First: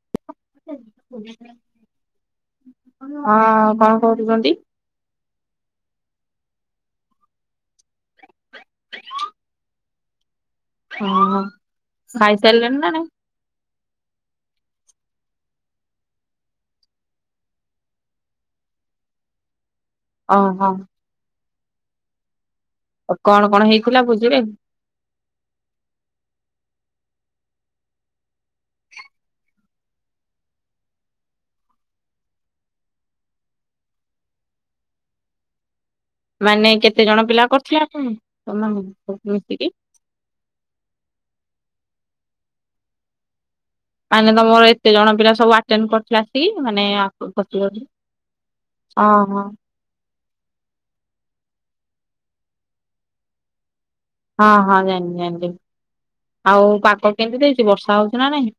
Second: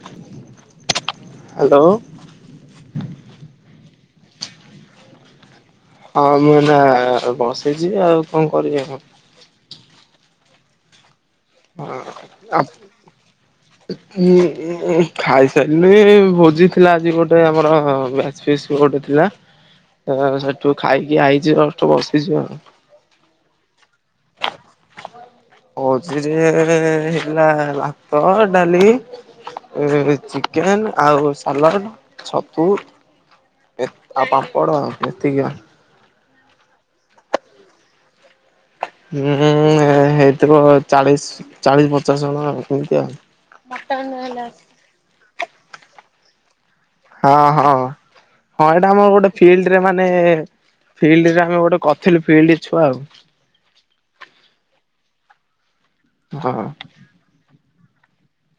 ହୁ [inaudible] ହଁ କଁ କରୁଛନ୍ତି? ହଁ ମୁଁ ଏଇନା ବସିଛି ଆଉ କଣ କରିବି ଆଉ କଁ ହଁ ଖାଇସାରିଲଣି ନାଁ ନାଇଁ? ଉଁ ଉଁ ଖାଇ ସାରିଲିଣି ଭୋଜି ଥିଲା ଆଜି ଗୋଟେ ଆମର ବ୍ୟାଚ୍ ଫିଷ୍ଟ୍ ଗୋ ଟେ ଥିଲା। ହ [inaudible] ହଁ ସେଠୁ ଖାଇକି ଆଇଚି ଜଷ୍ଟ୍ ବସିଛି ଆଉ। ଆ କଣ କଣ ହେଇ ଭୋଜିରେ ହେଇ ଥିଲା ଭାତ ଡାଲି ଏ ଚିକେନ୍ ଆଉ ସାଲାଡ଼ ଛତୁ ଏତ ଆଉ ପାମ୍ପଡ଼ ଆଉ ଏତିକି ଆଉ। ମାନେ କେତେ ଜଣ ପିଲା କରୁଥିଲେ ଆପଣ? ତମେ ଉଁ ମିଶିକି ହେଇଥିବ ଚାଳିଶ ଚାଳିଶ ପଚାଶ ଜଣ ସେମିତି ଆଉ। ମଟନ ମାନେ ହେଲା। ତମର ଏତେ ଜଣ ପିଲା ସବୁ ଆଟେନ୍ କରିଥିଲେ ଆସିକି? ମାନେ ହଁ ହଁ ଆ-କରିଥିଲେ? ହଁ ଏଇଟା ଆମର ଗୋଟେ ଓହୋ ଫିଲ୍ଡରେ ମାନେ ଫିଲ୍ଡରେ ଆମେ ଗୋଟେ କରିଥିଲୁ ଫିଲ୍ଡ ଛୁଆ ଆଉ। ହଁ ହଁ ଜାଣିିଲି ଜାଣିିଲି ହଁ। ଆଉ ପାଗ କେମିତି ଦେଇଛି ବର୍ଷା ହଉଛି ନାଁ ନାହିଁ?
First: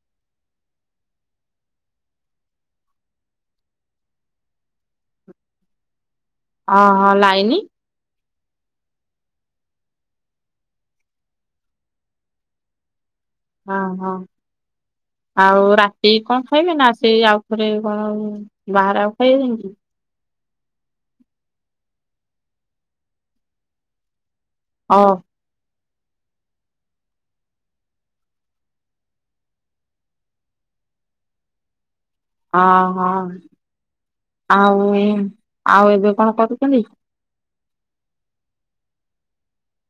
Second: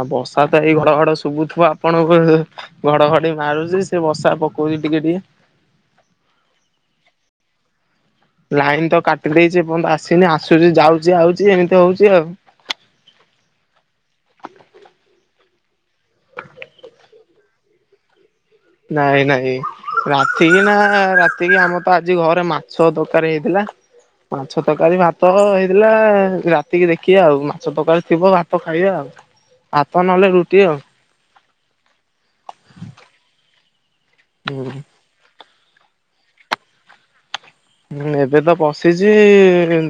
ଆଉ ବର୍ଷା ତ ଏଇ ଘଡଘଡ ଶୁଭୁଥିବ ଆପଣଙ୍କୁ ହେ ଘଡଘଡି ମାରୁଛି ସେ ବର୍ଷା ପକଉ ଛି ଟିକେ ଟିକେ। ହଁ ହଁ ଲାଇନି? ଲାଇନ୍ ତ କାଟି ଦେଇଛି ଏପର୍ଯ୍ୟନ୍ତ ଆସିନି ଆସୁଛି ଯାଉଛି ଆଉଛି ଏମିତି ହଉଛି ଆଉ। ହଁ ହଁ। ଆଉ ରାତିକି କଣ ଖାଇବେ? ନା ସେ ଆଉଥରେ କଣ ବାହାରେ ଆଉ ନାଇଁ ନାଇଁ ଖାଇବେନି କି? ରା ତିକି ନା ରାତିକି ଆମର, ତ ଆଜି ଘରେ ମାଛ ତରକାରୀ ହେଇଥିଲା। ମାଛ ଓ ତରକାରୀ, ଭାତ ହେ ଇଥିଲା ରାତିକି ଦେଖିବା, ଆଉ ମାଛ ତରକାରୀ ଥିବ ଭାତ ଖାଇବା ଆଉ। ଭାତ ନହେଲେ ରୁଟି ଆଉ। ହଁ- ହଁ ହୁଁ। ଆଉ ଆଉ ଏବେ କଣ କରୁଛନ୍ତି? ଏବେ ତ ବସିଛି,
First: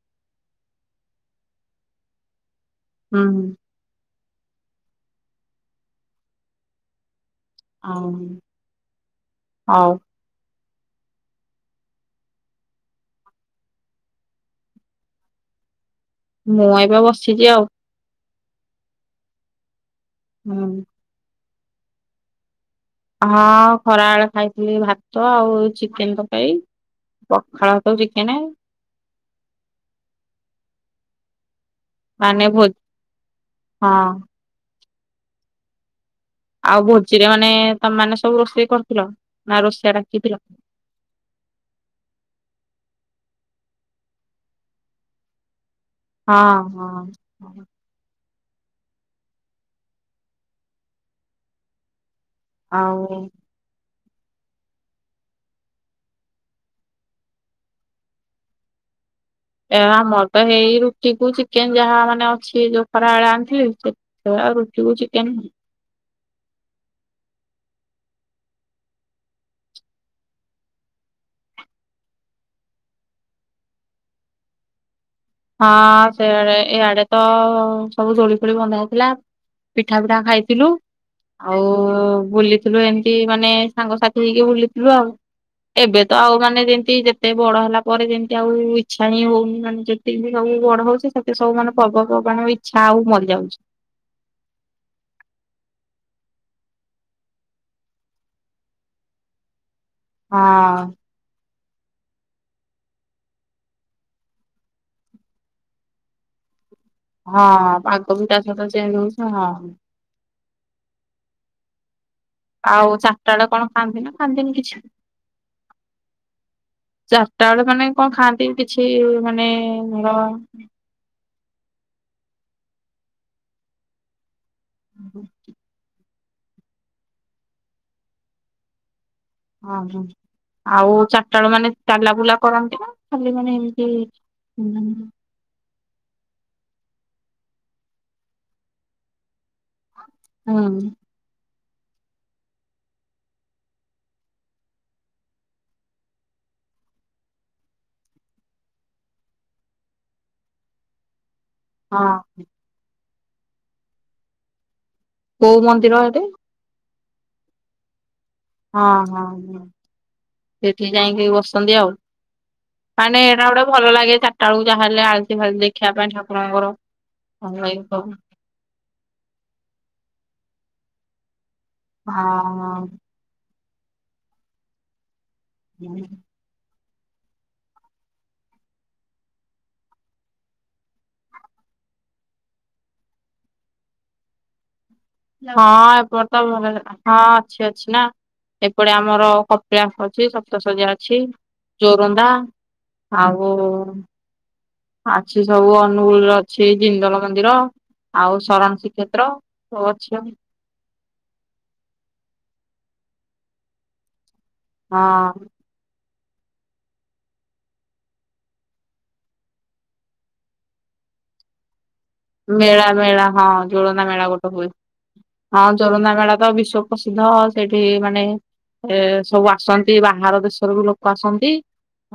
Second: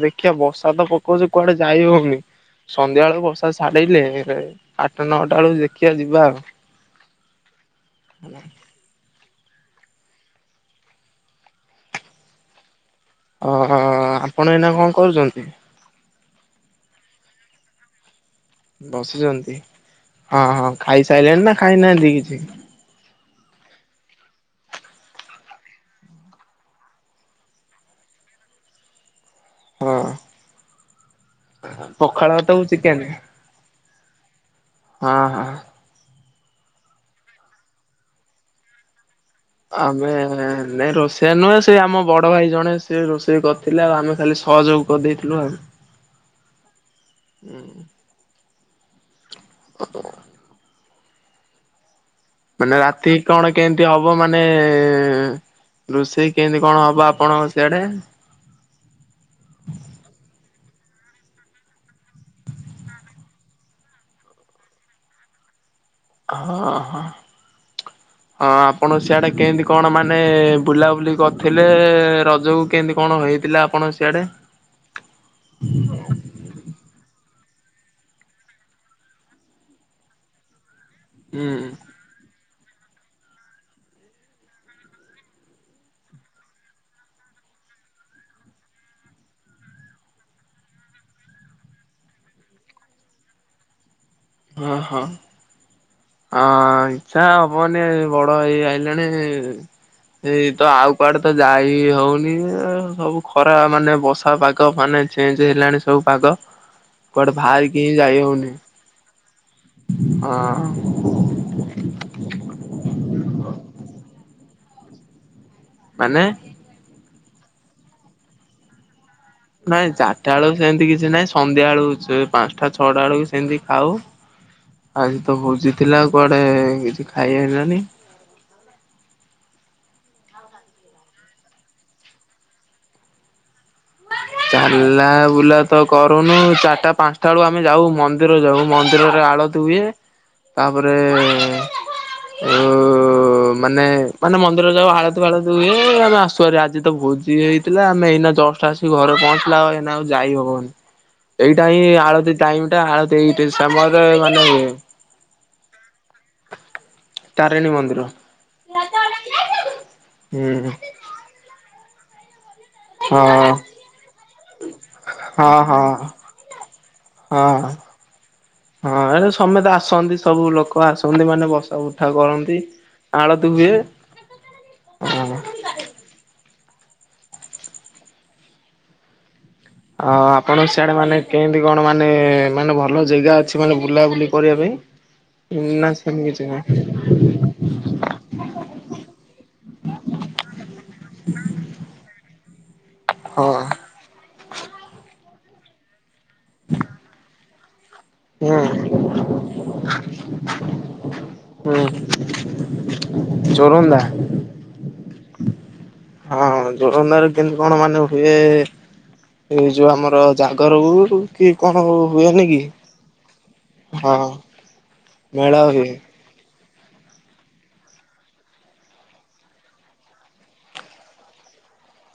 ଦେଖିବା ବର୍ଷା ତ ପକଉଛି କୁଆଡେ ଯାଇ ହଉନି? ସନ୍ଧ୍ୟା ବେଳକୁ ହୁଁ ବର୍ଷା ଛାଡିଲେ, ଆଠଟା ନଅଟା ବେଳକୁ ଦେଖିଆ ଯିବା ଆଉ। ଆଉ ଆଉ ଓ ହୋ ଆପଣ ଏଇନା କଣ କରୁଛନ୍ତି? ମୁଁ ଏବେ ବସିଛି ଆଉ। ବସିଛନ୍ତି। ହଁ ହୁଁ -ହଁ ଖାଇ ସାଇଲେଣି ନା ଖାଇନାହାନ୍ତି କିଛି? ହଁ ଖରାବେଳେ ଖାଇଥିଲି ଭାତ ଆଉ ଚିକେନ୍ ତରକାରୀ। ପଖାଳ ଭାତକୁ ଚିକେନ୍। ହଁ ପଖାଳ ମାନେ ଭୋ ଭାତକୁ ଚିକେନ୍। ହଁ। ହଁ- ହଁ। ଆଉ ଭୋଜିରେ ମାନେ, ତମ ମାନେ ସବୁ ରୋଷେଇ କରୁଥିଲ? ଆମେ ନାଇଁ ରୋଷେଇଆ ନୁହେଁ, ସେ ଆମ ବଡ ଭାଇ ଜଣେ ସେ ରୋଷେଇ କରିଥିଲେ, ଆଉ ଆମେ ଖାଲି ସହଯୋଗ କରିଦେଇଥିଲୁ ଆଉ। ହଁ- ହଁ। ହଉ। ମାନେ ଆଉ ରାତିକି କଣ କେମିତି ହବ ହବ, ମାନେ ରୋଷେଇ କେମିତି କଣ ହବ ଆପଣଙ୍କ ସିଆଡେ? ଏଇ ଆମର ତ ହେଇ ରୁଟି କୁ ଚିକେନ୍, ଯାହା ମାନେ ଅଛି ଯୋଉ ଖରାବେଳେ ଆଣିଥିଲୁ। ସେ ଆଉ ରୁଟିକୁ ଚିକେନ ହଁ- ହଁ। ହ ହଁ ଆପଣ ସିଆଡେ, କେମିତି କଣ ମାନେ ବୁଲାବୁଲି କରିଥିଲେ? ରଜକୁ କେମିତି କଣ ହେ ଇଥିଲା ଆପଣଙ୍କ ସିଆଡେ? ହଁ ସେଇଆଡେ, ଇଆଡେ ତ ସବୁ ଦୋଳି ଫୋଳି ବନ୍ଧା ହେଇଥିଲା, ପିଠା ପିଠା ଖାଇଥିଲୁ। ହୁଁ ଆଉ ବୁଲି ଥିଲୁ, ଏମିତି ମାନେ ସାଙ୍ଗସାଥି ହେଇକି ବୁଲିଥିଲୁ ଆଉ। ଏବେ ତ ଆଉ ମାନେ ଯେମିତି ଯେତେ ବଡ ହେଲା ପରେ, ଯେମିତି ଆଉ ଇଚ୍ଛା ହିଁ ହଉନି। ମାନେ ଯେ ଯେମିତି ସବୁ ବଡ ହଉଚେ, ସେତେ ସବୁ ମାନେ ପର୍ବପର୍ବାଣୀ ଇଚ୍ଛା ଆଉ ମରିଯାଉଛି। ହଁ- ହଁ। ଆଁ ଇଚ୍ଛା ହବନି, ବଡ ହେଇ ଆଇଲେଣି। ଏଇ ତ ହଁ। ଆଉ କୁଆଡେ ତ ଯାଇ ଇ ହଉନି ଆଉ। ସବୁ ଖରା ମାନେ, ବର୍ଷା ପାଗ ମାନେ ଚେଞ୍ଜ ହେଲାଣି ସବୁ ପାଗ। କୁଆଡେ ହଁ ବାହାରିକି ହିଁ ପାଗ ଯାଇ ବି ତା ହଉନି ସହିତ, ଚେଞ୍ଜ ହଉଛି ହଁ। ଓ। ଆଉ ଚାରିଟା ବେଳେ, କଣ ଖାଆନ୍ତି ନା ଖାଆନ୍ତିନି କିଛି? ମାନେ ଚାରିଟା ବେଳେ ମାନେ କଣ ଖାଆନ୍ତି କି କିଛି ମାନେ ନାଇଁ ଧର ଚାରିଟା ହଁ ବେଳକୁ ସେମିତି କିଛି ନାଇଁ। ସନ୍ଧ୍ୟା ବେଳକୁ, ସେ ପାଞ୍ଚଟା ଛଅଟା ବେଳକୁ ସେମିତି ଖାଉ। ଆଜି ତ ଭୋଜି ଥିଲା ଆଉ କୁଆଡେ କିଛି ଖାଇ ହେଲାନି। ଓ ହୋ ଆଉ ଚାରିଟା ବେଳେ, ମାନେ ଚାଲା ବୁଲା କରନ୍ତି ନା? ଖାଲି ମାନେ ଏମ୍ ଚାଲିଲା ବୁଲା ତ କରୁନୁ ଚାରିଟା ପାଞ୍ଚଟା ବେଳକୁ ଆମେ ଯାଉ ମନ୍ଦିର ଯାଉ ମନ୍ଦିରରେ ଆଳ ହୁଏ ହୁଁ ତାପରେ ଯୋଉ ମାନେ ମାନେ ମନ୍ଦିର ଯାଉ ଆାଳଟି ଫାଳଟି ହୁଏ ଆମେ ଆସୁ ହାରି ଆଜି ତ ଭୋଜି ହେଇଥିଲା ଆମେ ଏଇ ଯଷ୍ଟ ଆସିି ଘରେ ପହଞ୍ଚିଲା ଆଉ ଏଇନା ଆଉ ଯାଇ ହବନି ଏଇଟା ହିଁ ହଁ ଆଳତ୍ତି ଟାଇମି ଟା। ଇଟି ସମୟରେ ମାନେ ଇଏ। କୋଉ ମନ୍ଦିର ଏଠେ? ତାରିଣୀ ମନ୍ଦିର। ହଁ ହଁ ହୁଁ ହୁଁ ସେଠି ଯାଇକି ବସନ୍ତି ଆଉ। ମାନେ ହଁ ଏଇଟା ଗୋଟେ ଭଲ ଲାଗେ ଚାରିଟା ବେଳକୁ ଯାହା ହେଲେ ଆଳତି ହଁ ଫାଳତି ହଁ ଦେଖିବା ପାଇଁ ଠାକୁରଙ୍କର। ହଁ ଭାଇ କହ। ହଁ ଏ ସମେ ତ ଆସନ୍ତି ସେ ସବୁ ଲୋକ ଆସନ୍ତି ମାନେ ବସା ଉଠା କରନ୍ତି ହଁ। ଆଳତି ହୁଏ। ହଁ। ଆ ଆପଣଙ୍କ ସିଆଡେ ମାନେ କେଏନ୍ତି କଣ ମାନେ ମାନେ ଭଲ ଜାଗା ଅଛି ମାନେ ବୁଲାବୁଲି କରିବା ପାଇଁ ହଁ ନା ସେମିତି ଏପତ୍ ତ କିଛି ନାହିଁ [unintelligible] ହଁ ଅଛି ଅଛି ନା। ଏପଟେ ଆମର କପିଳାସ ଅଛି ସପ୍ତସର୍ଯ୍ୟା ଅଛି ଜୋରନ୍ଦା ଆଉ ହଁ ଆଛି ସବୁ ଅନୁଗୁଳର ଅଛି ଜିନ୍ଦଳ ମନ୍ଦିର ଆଉ ସରଣ ହୁଁ। ଶିକ୍ଷେତ୍ର ସବୁ ଅଛି ଆଉ। ହୁଁ ଯୋରନ୍ଦା। ହଁ। ହଁ ଜୋରନ୍ଧାର କେମିତ କଣ ମାନେ ହୁଏ ଏଇ ଯୋଉ ଆମର ଜାଗର ହଉ କି କଣ ହଉ ମେଳା ମେଳା ହଁ ଜୋରନ୍ଦା ମେଳା ଗୋଟେ ହୁଏ ମେଳା ହଁ ହୁଏ ଯୋରନ୍ଦା ମେଳା ତ ବିଶ୍ୱ ପ୍ରସିଦ୍ଧ ସେଇଠି ମାନେ ଏ ସବୁ ଆସନ୍ତି ବାହାର ଦେଶରୁ ବି ଲୋକ ଆସନ୍ତି।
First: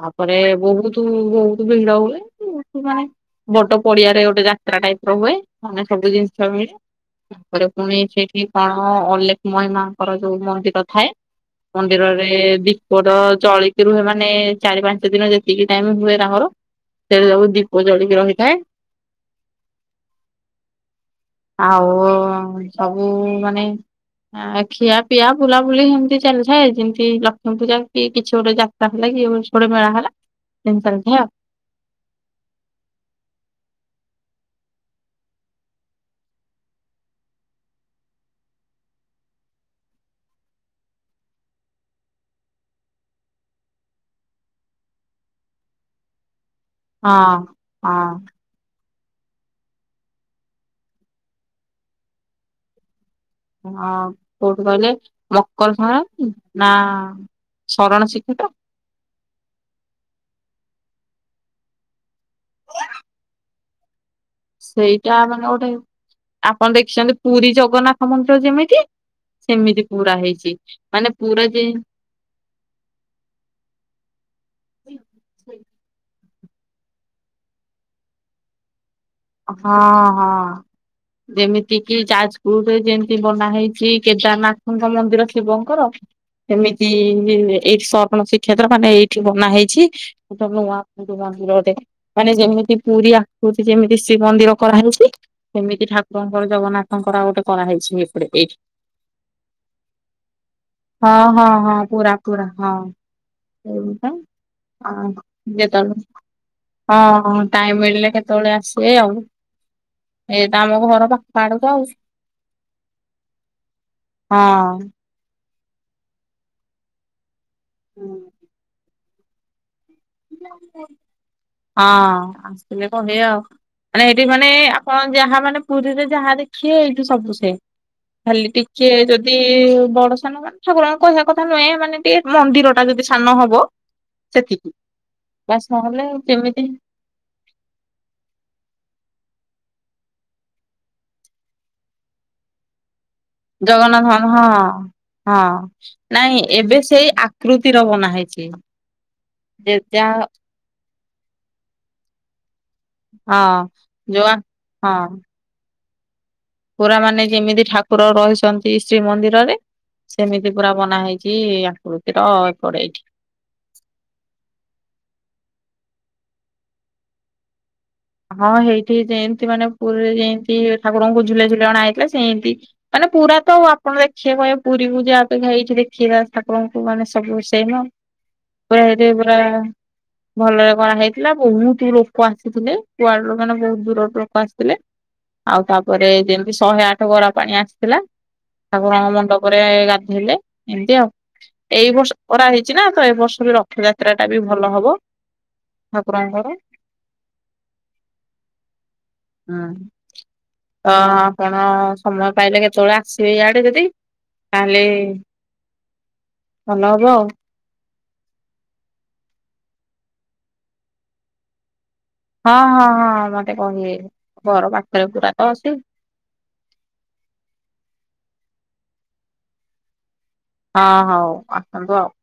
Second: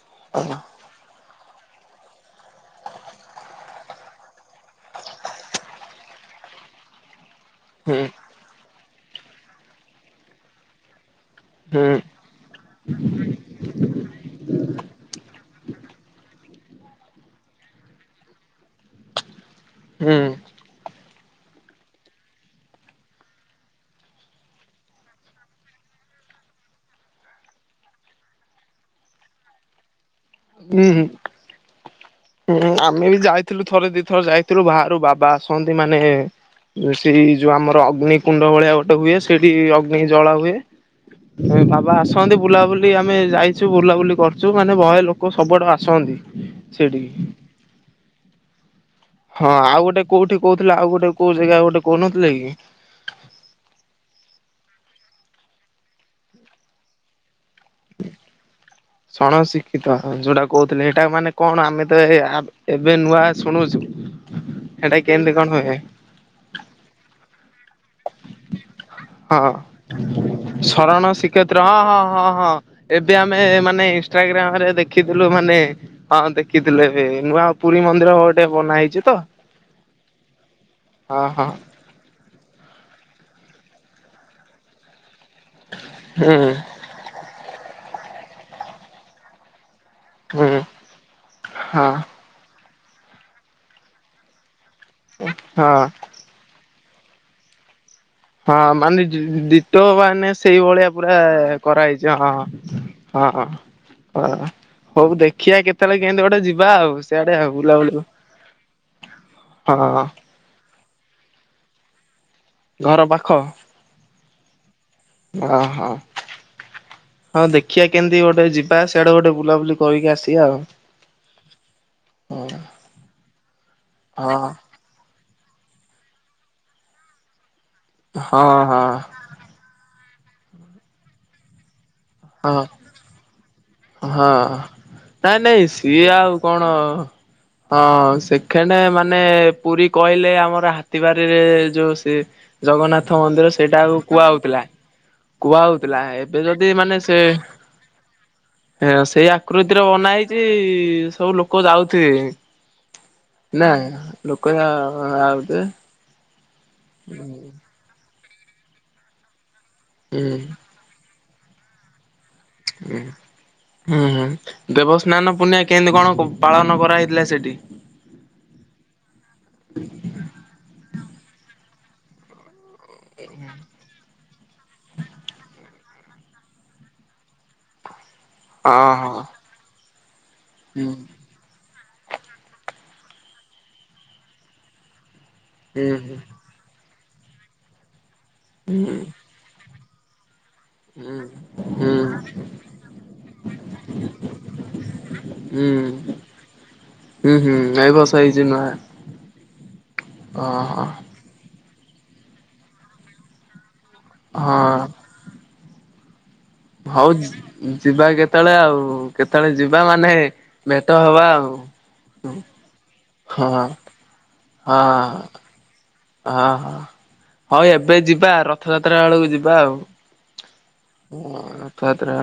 ତାପରେ ହଁ ବହୁତ ବହୁତ ଭିଡ ହୁଏ [unintelligible] ବଟ ପଡିଆରେ ଗୋଟେ ଗୋଟେ ଟାଇପ ର ହୁଏ ମାନେ ସବୁ ଜିନିଷ ମିଳେ ତାପରେ ପୁଣି ହୁଁ ସେଇଠି କଣ ହଁ ଅଲେଖମହିମାଙ୍କର ଯୋଉ ମନ୍ଦିର ଥାଏ। ହୁଁ ମନ୍ଦିରରେ ଦୀପତ ଜଳିକି ରୁହେ ମାନେ ଚାରି ପାଞ୍ଚ ଦିନ ଯେତିକି ଟାଇମ ହୁଏ ତାଙ୍କର ସେଟାରେ ସବୁ ଦୀପ ଜଳିକି ରହିଥାଏ। ହୁଁ। ଆଉ ସବୁ ମାନେ ଆ ଖିଆ ପିଆ ବୁଲାବୁଲି ସେମତି ଚାଲିଥାଏ ଯେମିତି ଲକ୍ଷ୍ମୀ ପୂଜା କି କିଛି ଗୋଟେ ଯାତ୍ରା ହେଲା କି [unintelligible] ମେଳା ହେଲା। ହୁଁ ସେମିତି ଚାଲିଥାଏ ହୁଁ ଆମେ ବି ଯାଇଥିଲୁ ଥରେ ଦି ଥରେ ଯାଇ ଥୀରୁ ବାହାରୁ ବାବା ଆସନ୍ତୁ ମାନେ ସେଇ ଯୋଉ ଆମର ଅଗ୍ନି କୁଣ୍ଡ ଭଳିଆ ଗୋଟେ ହୁଏ ସେଇଠି ଅଗ୍ନି ଜଳା ହୁଏ। ଏ ବାବା ଆସନ୍ତି ବୁଲାବୁଲି ଆମେ ଯାଇଛୁ ବୁଲାବୁଲି କରୁଛୁ ମାନେ ଭୟ ଲୋକ ଲୋକ ସବୁଆଦୁ ଆସନ୍ତି। ସେଇଠିକି ହଁ ହଁ। ହଁ ଆଉ ଗୋଟେ କୋଉଠି କହୁଥିଲ ଆଉ ଗୋଟେ କୋଉ ଜାଗା ଗୋଟେ କହୁନଥିଲେ କି ହଁ କୋଉଠୁ କହିଲେ ମକର ସଂକ୍ରାନ୍ତି ନା ଶରଣ ଶିକ୍ଷକ ଶଣ ଶିକ୍ଷିତ ଯୋଉଟା କହୁଥିଲେ ଏଇଟା ମାନେ କଣ ଆମେ ତ ଏ ଏବେ ନୂଆ ଶୁଣୁଛୁ। ସେଇଟା କେମିତି କଣ ମାନେ ଗୋଟେ ହୁଏ ଆପଣ ଦେଖିଛନ୍ତି ପୁରୀ ଜଗନ୍ନାଥ ମନ୍ଦିର ଯେମିତି ହଁ। ସେମିତି ପୁରା ହେଇଛି। ଶରଣ ମାନେ ପୁରା ଶ୍ରୀକ୍ଷେତ୍ର ଯେ ହଁ ହଁ ହଁ ହଁ ଏବେ ଆମେ ମାନେ ଇନଷ୍ଟାଗ୍ରାମରେ ଦେଖିଥିଲୁ ମାନେ ମାନେ ହଁ ଦେଖିଥିଲୁ ଏବେ ନୂଆ ପୁରୀ ମନ୍ଦିର ଗୋଟେ ବନା ହେଇଥିଲା। ହଁ ହଁ ହଁ ହଁ। ଯେମିତି କିି ଚା ଗଟେ ଯେମିତି ବନା ହେଇଛିି କେଦାରନାଥଙ୍କ ମନ୍ଦିର। ଶିବଙ୍କର ହୁଁ ସେମିତି ଏଇଠି ସପଣ ଶ୍ରୀକ୍ଷେତ୍ର ମାନେ ଏଇଠି ବନା ହେଇଛି। ଗୋଟେ ହୁଁ ନୂଆ ଆଖ ମନ୍ଦିରରେ ହଁ ମାନେ ଯେମିତି ପୁରୀ ଆଖୃତି ଯେମିତି ଶ୍ରୀମନ୍ଦିର କରାହଉଛି ହଁ ସେମିତି ଠାକୁରଙ୍କର ଜଗନ୍ନାଥଙ୍କର ଆଉ ଗୋଟେ କରାହେଇଛି। ଏପଟେ ହଁ ଏଇଠି। ମାନେ ଦ୍ୱିତ ମାନେ ସେଇଭଳିଆ ପୁରା ହଁ ହଁ ହଁ ପୁରା କରାହେଇଛି ହଁ ପୁରା ହଁ। ହଁ ଏଇଟା ହଁ ହଁ। ଆଉ ହଉ ଦେଖିବା କେତେବେଳେ କେତଳ ଯେତେବେଳେ କେମିତି ଗୋଟେ ଯିବା ଆଉ ସିଆଡେ ଆଉ ବୁଲାବୁଲି ଏଇ ଆଉ ଏଇ ତ ଆମ ଘର ପାଖ ଆଡୁ ତ ଆଉ। ଘର ପାଖ ହଁ। ଓହୋ। ହଁ ଦେଖିବା କେମିତି ଗୋଟେ ଯିବା ସିଆଡେ ଗୋଟେ ବୁଲାବୁଲି କରିକି ଆସିବା ଆଉ। ହଁ ଆସିଲେ କହିବା ଆଉ ମାନେ ସେଇଠି ମାନେ ହଁ। ଆପଣ ଯାହା ମାନେ ପୁରୀରେ ଯାହା ଦେଖିବେ ଏଇଠି ସବୁ ସେମ୍ ଖାଲି ହଁ ଟିକେ ହଁ ଯଦି ବଡ ମାନେ ଠାକୁରଙ୍କ କହିବା କଥା ନୁହେଁ ମାନେ ଟିକେ ମନ୍ଦିର ହଁ ଟା ଯଦି ସାନ ହବ। ହଁ। ସେତିକି ନାଇଁ ନାଇଁ ବାସ୍ ସିଏ ନହେଲେ ଆଉ ଯେମିତି କଣ ହଁ ସେକେଣ୍ଡ ମାନେ ପୁରୀ କହିଲେ ଆମର ହାତୀ ବାରିରେ ଯୋଉ ସେ ଜଗନ୍ନାଥ ରଥ ମନ୍ଦିର ସେଇଟା ଆ ଜଗନ୍ନାଥ କୁହା ମାନ ହଁ ହଉଥିଲା। ହଁ କୁହା ହଉଥିଲା ନାଇଁ ଏବେ ଯଦି ମାନେ ସେଇ ସେ ଆକୃତିର ବନା ହେଇଛି ହଁ ସେଇ ଯେ ଆକୃତିର ବନା ଯାହା ହେଇଛି ସବୁ ଲୋକ ଯାଉଥିବେ। ହଁ ନା ଯୋଉ ଲୋକେ ହଁ ଏହା ପୁରା ମାନେ ଯେମିତି ଠାକୁର ରହିଛନ୍ତି ଶ୍ରୀମନ୍ଦିରରେ ହୁଁ। ସେମିତି ପୁରା ବନା ହେଇଛି। ଛି ଆକୃତିର। ଏପଟେ ହୁଁ ହୁଁ ଦେବସ୍ନାନ ପୂର୍ଣ୍ଣିମା କେମିତି କଣ ପାଳନ କରାହେଇଥିଲା ସେଠି। ହଁ ହେଇଠି ଯେମତି ମାନେ ପୁରୀରେ ଯେମତି ଠାକୁରଙ୍କୁ ଝୁଲେଇ ଝୁଲେଇ ଅଣା ସେମିତି ମାନେ ପୁରା ତ ଆଉ ଆପଣ ଦେଖିବେ କହିବେ ପୁରୀକୁ ଯିବା ଅପେକ୍ଷା ଏଇଠି ଦେଖିବା ଠାକୁରଙ୍କୁ ମାନେ ମାନେ ସବୁ ସେମ୍ ଆଉ। ହଁ ପୁରା ହେଇଠି ହଁ ପୁରା ଭଲରେ ହୁଁ କରା ହେଇଥିଲା ବହୁତ ଲୋକ ଆସିଥିଲେ। କୁଆଡୁ ମାନେ ବହୁତ ଦୂରରୁ ଲୋକ ଆସିଥିଲେ ଆଉ ହୁଁ ତାପରେ ଯେମତି ଶହେ ଆଠ ଗରା ପାଣି ଆସିଥିଲା ହୁଁ ତାକୁ ହୁଁ। ରଙ୍ଗ ମଣ୍ଡପରେ ଗାଧେଇଲେ ଏମିତି ଆଉ। ହୁଁ ଏଇ ହୁଁ ବର୍ଷ କରା ହେଇଛି ନା ତ ଏ ବର୍ଷରୁ ରଥଯାତ୍ରା ଟା ବି ଭଲ ହବ। ହୁଁ ଠାକୁରଙ୍କର। ହୁଁ ହୁଁ। ରଥ ନୂଆ। ହୁଁ ଓହୋ ତ ଆପଣ ସମୟ ପାଇଲେ କେତେବେଳେ ଆସିବେ ଇଆଡେ ଯଦି ହଁ ତାହେଲେ ଭଲ ହବ ହଉ ଯି ଆଉ ଯିବା କେତେବେଳେ ଆଉ କେତେବେଳେ ଯିବା ମାନେ ଭେଟ ହବା ଆଉ। ହଁ ହଁ ହଁ ମତେ କହିବେ ଘର ପାଖରେ ପୁରା ତ ଅଛି। ହଁ ହଁ ହଁ ଏବେ ଯିବା ରଥଯାତ୍ରା ବେଳକୁ ଯିବା ଆଉ। ହଉ ହଁ ଆସନ୍ତୁ ଆଉ। ରଥଯାତ୍ରା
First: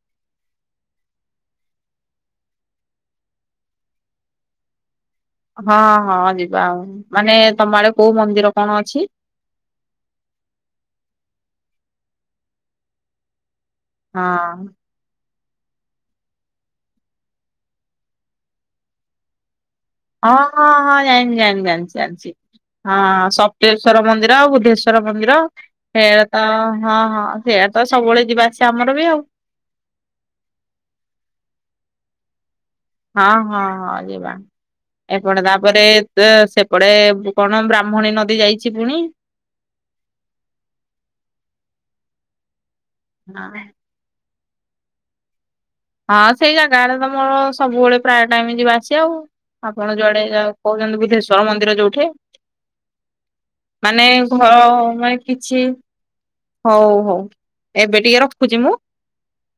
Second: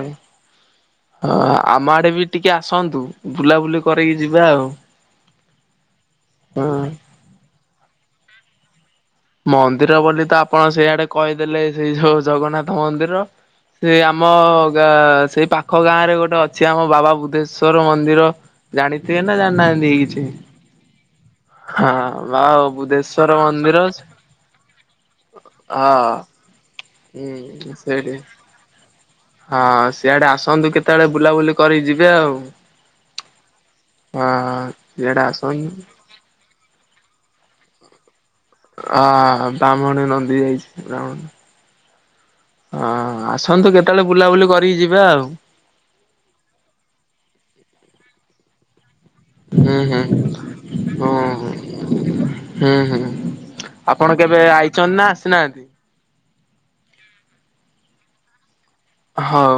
ହଁ ଆମ ଆଡେ ବି ଟିକେ ଆସନ୍ତୁ ବୁଲାବୁଲି କରିକି ଯିବା ଆଉ। ହଁ ହଁ ଯିବା ହଁ ଆଉ ମାନେ ତମ ଆଡେ କୋଉ ମନ୍ଦିର କଣ ଅଛି? ମନ୍ଦିର ବୋଲି ତ ଆପଣ ସେଇଆଡେ କହିଦେଲେ ସେଇ ଯୋଉ ଜଗନ୍ନାଥ ମନ୍ଦିର ସେଇ ହଁ ଆମ ଗାଁ ସେ ପାଖ ଗାଁ ରେ ଗୋଟେ ଅଛି ଆମ ବାବା ବୁଦ୍ଧେଶ୍ଵର ମନ୍ଦିର ଜାଣିଥିବେ ନା ଜାଣିନାହାନ୍ତି? କିଛି ହଁ ହଁ ହଁ। ଜାଣି ଜାଣି ଜାଣି ହଁ ଜାଣିଛି ଜାଣିଛି ବାବା ବୁଧେଶ୍ଵର ହଁ ମନ୍ଦିର ସପ୍ତେଶ୍ଵର ମନ୍ଦିର ଆଉ ବୁଦ୍ଧେଶ୍ଵର ମନ୍ଦିର। ହଁ। ସେଇଆଡ଼େ ତ ହଁ ହଁ ହୁଁ ସେଇଆଡ ତ ସେଇଠି ସବୁବେଳେ ଯିବା ଆସିବା ଆମର ବି ଆଉ। ହଁ ସିଆଡେ ଆସନ୍ତୁ କେତେବେଳେ ବୁଲାବୁଲି କରିକି ଯିବେ ଆଉ। ହଁ ହଁ ହଁ ଯିବା ହଁ ସିଆଡେ ଏପଟେ ଆସନ୍ତୁ ତାପରେ ତା ସେ ସେପଟେ କଣ ବ୍ରାହ୍ମଣୀ ନଦୀ ଯାଇଛି ପୁଣି। ଅ ବ୍ରାହ୍ମଣୀ ନଦୀ ଯାଇଛି ବ୍ରାହ୍ମଣୀ। ହଁ ହଁ ଆସନ୍ତୁ କେତେବେଳେ ବୁଲାବୁଲି କରିକି ଯିବା ଆଉ। ହଁ ସେଇ ଜାଗାଆଡେ ତ ମୋର ସବୁବେଳେ ପ୍ରାୟ ଟାଇମ ଯିବା ଆସି ଆଉ ହୁଁ ଆପଣ ହୁଁ ଯୁଆଡେ ଯ କହୁଛନ୍ତି ହୁଁ ବୁଦ୍ଧେଶ୍ୱର ହୁଁ ମନ୍ଦିର ଯୋଉଠି। ହୁଁ ହୁଁ। ମାନେ ଆପଣ କେବେ ଘର ଆଇଛନ୍ତି ନା ମାନେ କିଛି ଆସିନାହାନ୍ତି? ହଉ ହଉ ଏବେ ଟିକେ ରଖୁଛି ମୁଁ। ହଉ।